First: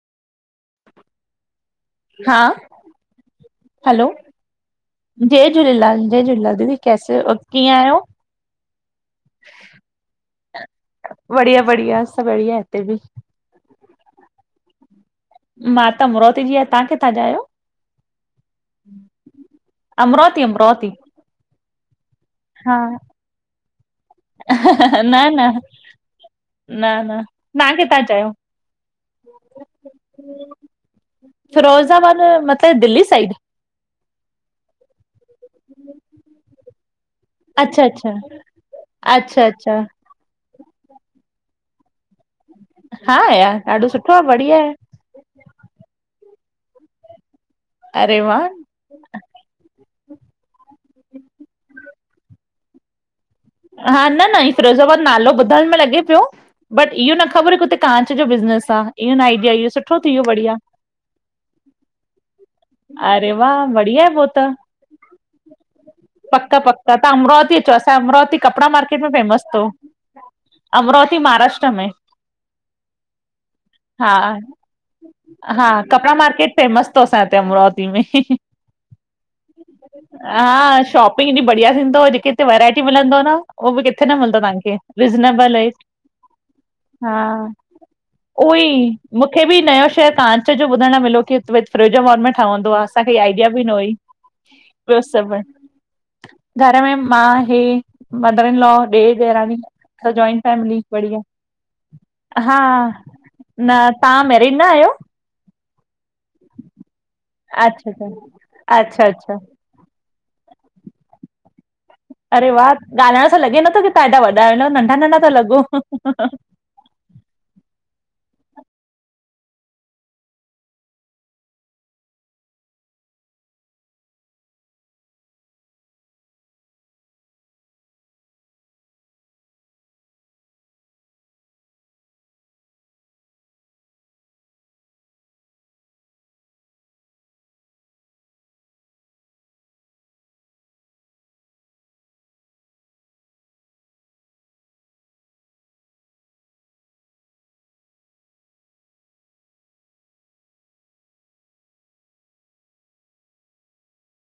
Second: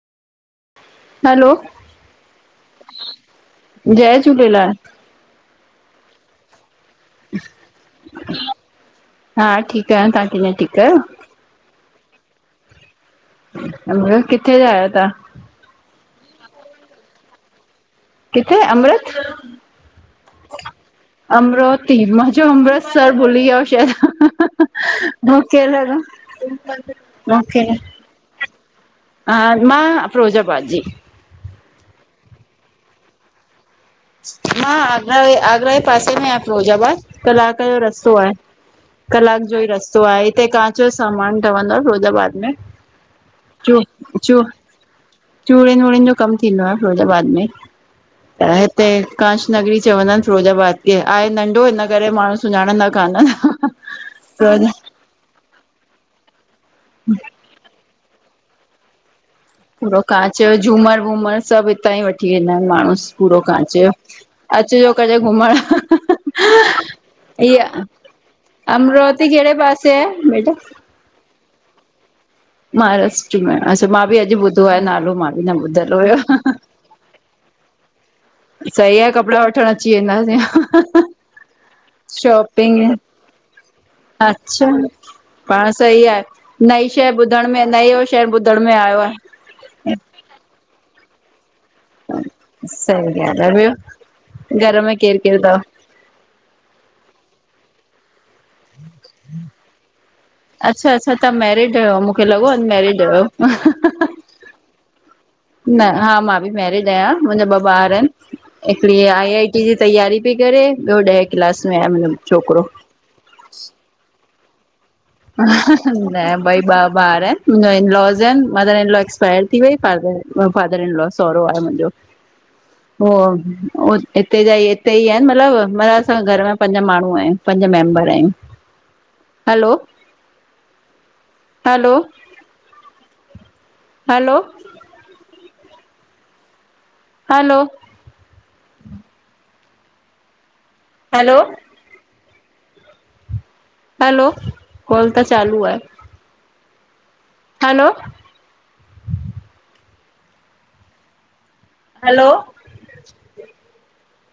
हलो हा, हैलो, जय झूलेलाल। जय झूलेलाल, जय झूलेलाल दीदी कैसे अ, कीअं आहियो? हा ठीकु आहियां, तव्हां कीअं ठीकु आहियो? बढ़िया, बढ़िया, सभु बढ़िया आहे हिते बि भेण, किथे जा आयो तव्हां? मां त अमरावती जी आहियां, तव्हां किथां जा आहियो? किथे अमृत, अमरावती अमरावती अमरावती, मां चयो हा अमृतसर भुली विया आहियो न शायदि न मुखे न न लगो तव्हां किथां जा आहियो? हा, मां फिरोजाबाद जी फिरोज़ाबाद मतलब दिल्ली साइड मा आगरा, आगरा जे पासे में आहे फिरोजाबाद। कलाक जो अच्छा रस्तो अच्छा आहे। कलाक अच्छा जो ई अच्छा रस्तो आहे हिते कां च जो सामान ठवंदो फिरोज़ाबाद में हा यार, ॾाढो सुठो आ, बढ़िया आहे। चूड़ियुनि-वूड़ियुनि जो कमु थींदो आहे, फिरोज़ाबाद में अरे वाह त ते कांच नगरी चवंदा आहिनि फिरोज़ाबाद खे, आहे नंढो हिन करे माण्हू सुञाणंदा कान्ह आहिनि। हा, न, न ही फिरोज़ाबाद बाद नालो ॿुधण में लॻे पियो, बट इहो न ख़बर कि उते कांच जो बिज़नेस आ, इहो न आइड पूरो कांच जो झूमर-वूमर सभु हितां ई वठी वेंदा आहिनि माणू अरे पूरो वाह कांच जो बढ़िया आहे पो त अचिजो कॾहिं घुमण पक, पक, तव्हां अमरावती अचो इहा असांजो अमरावती कपिड़ा मार्केट में अमरावती फेमस कहिड़े अथव पासे आहे बेटा अमरावती महाराष्ट्र में महाराष्ट्र में, अच्छा मां हा बि अॼु ॿुधो आहे नालो, मां बि न हा ॿुधल कपिड़ा हुयो। मार्केट [unintelligible] अमरावती में सही आहे कपिड़ा वठण अची वेंदासीं, हा शॉपिंग एॾी बढ़िया थींदव जेके हिते वैरायटी शॉपिंग मिलंदव न उहो बि किथे न मिलंदो अच्छा, तव्हांखे रिज़नेबल पाण रेट सही आहे, नई शइ हा ॿुधण में नयो शहर ॿुधण में उहोई आयो आहे मूंखे बि नयों शहर कांच जो ॿुधणु लाइ मिलियो कि फिरोज़ाबाद में ठवंदो आ असांखे सही ईहा आइडिया बि ॻाल्हि आहे न हुई, ॿियो घर में ॿियो केरु केरु सभु अथव? घर में मां, हे, मदर इन लॉ, ॾेर, ॾेराणी असां जोइंट अच्छा, अच्छा तव्हां मैरिड आहियो मूंखे लॻो हा अनमैरिड हुयो न तव्हां मैरिड न आहियो न, हा मां बि मेरिड आहियां। मुंहिंजा ॿ अच्छा ॿार अच्छा आहिनि। हिकिड़ी अच्छा आई अच्छा आई टी जी तैयारी थी करे ॿियो ॾह क्लास में आहे मुंहिंजो अरे छोकिरो। वाह ॻाल्हाइण सां लॻे नथो कि तव्हां एॾा वॾा आहियो, न नंढा नंढा था लॻो न ॿई बा ॿार आहिनि, मुंहिंजा इन लॉस आहिनि, मदर इन लॉ एक्सपायर थी वई, father in, father in law सहुरो आहे मुंहिंजो। [inaudible] हो, हो हिते जा ई हिते ई आहिनि मतिलबु, मतिलब असां घर में पंज माण्हू आहियूं, पंज मेंबर आहियूं। Hello hello hello hello hello hello, call त चालू आहे। हलो हलो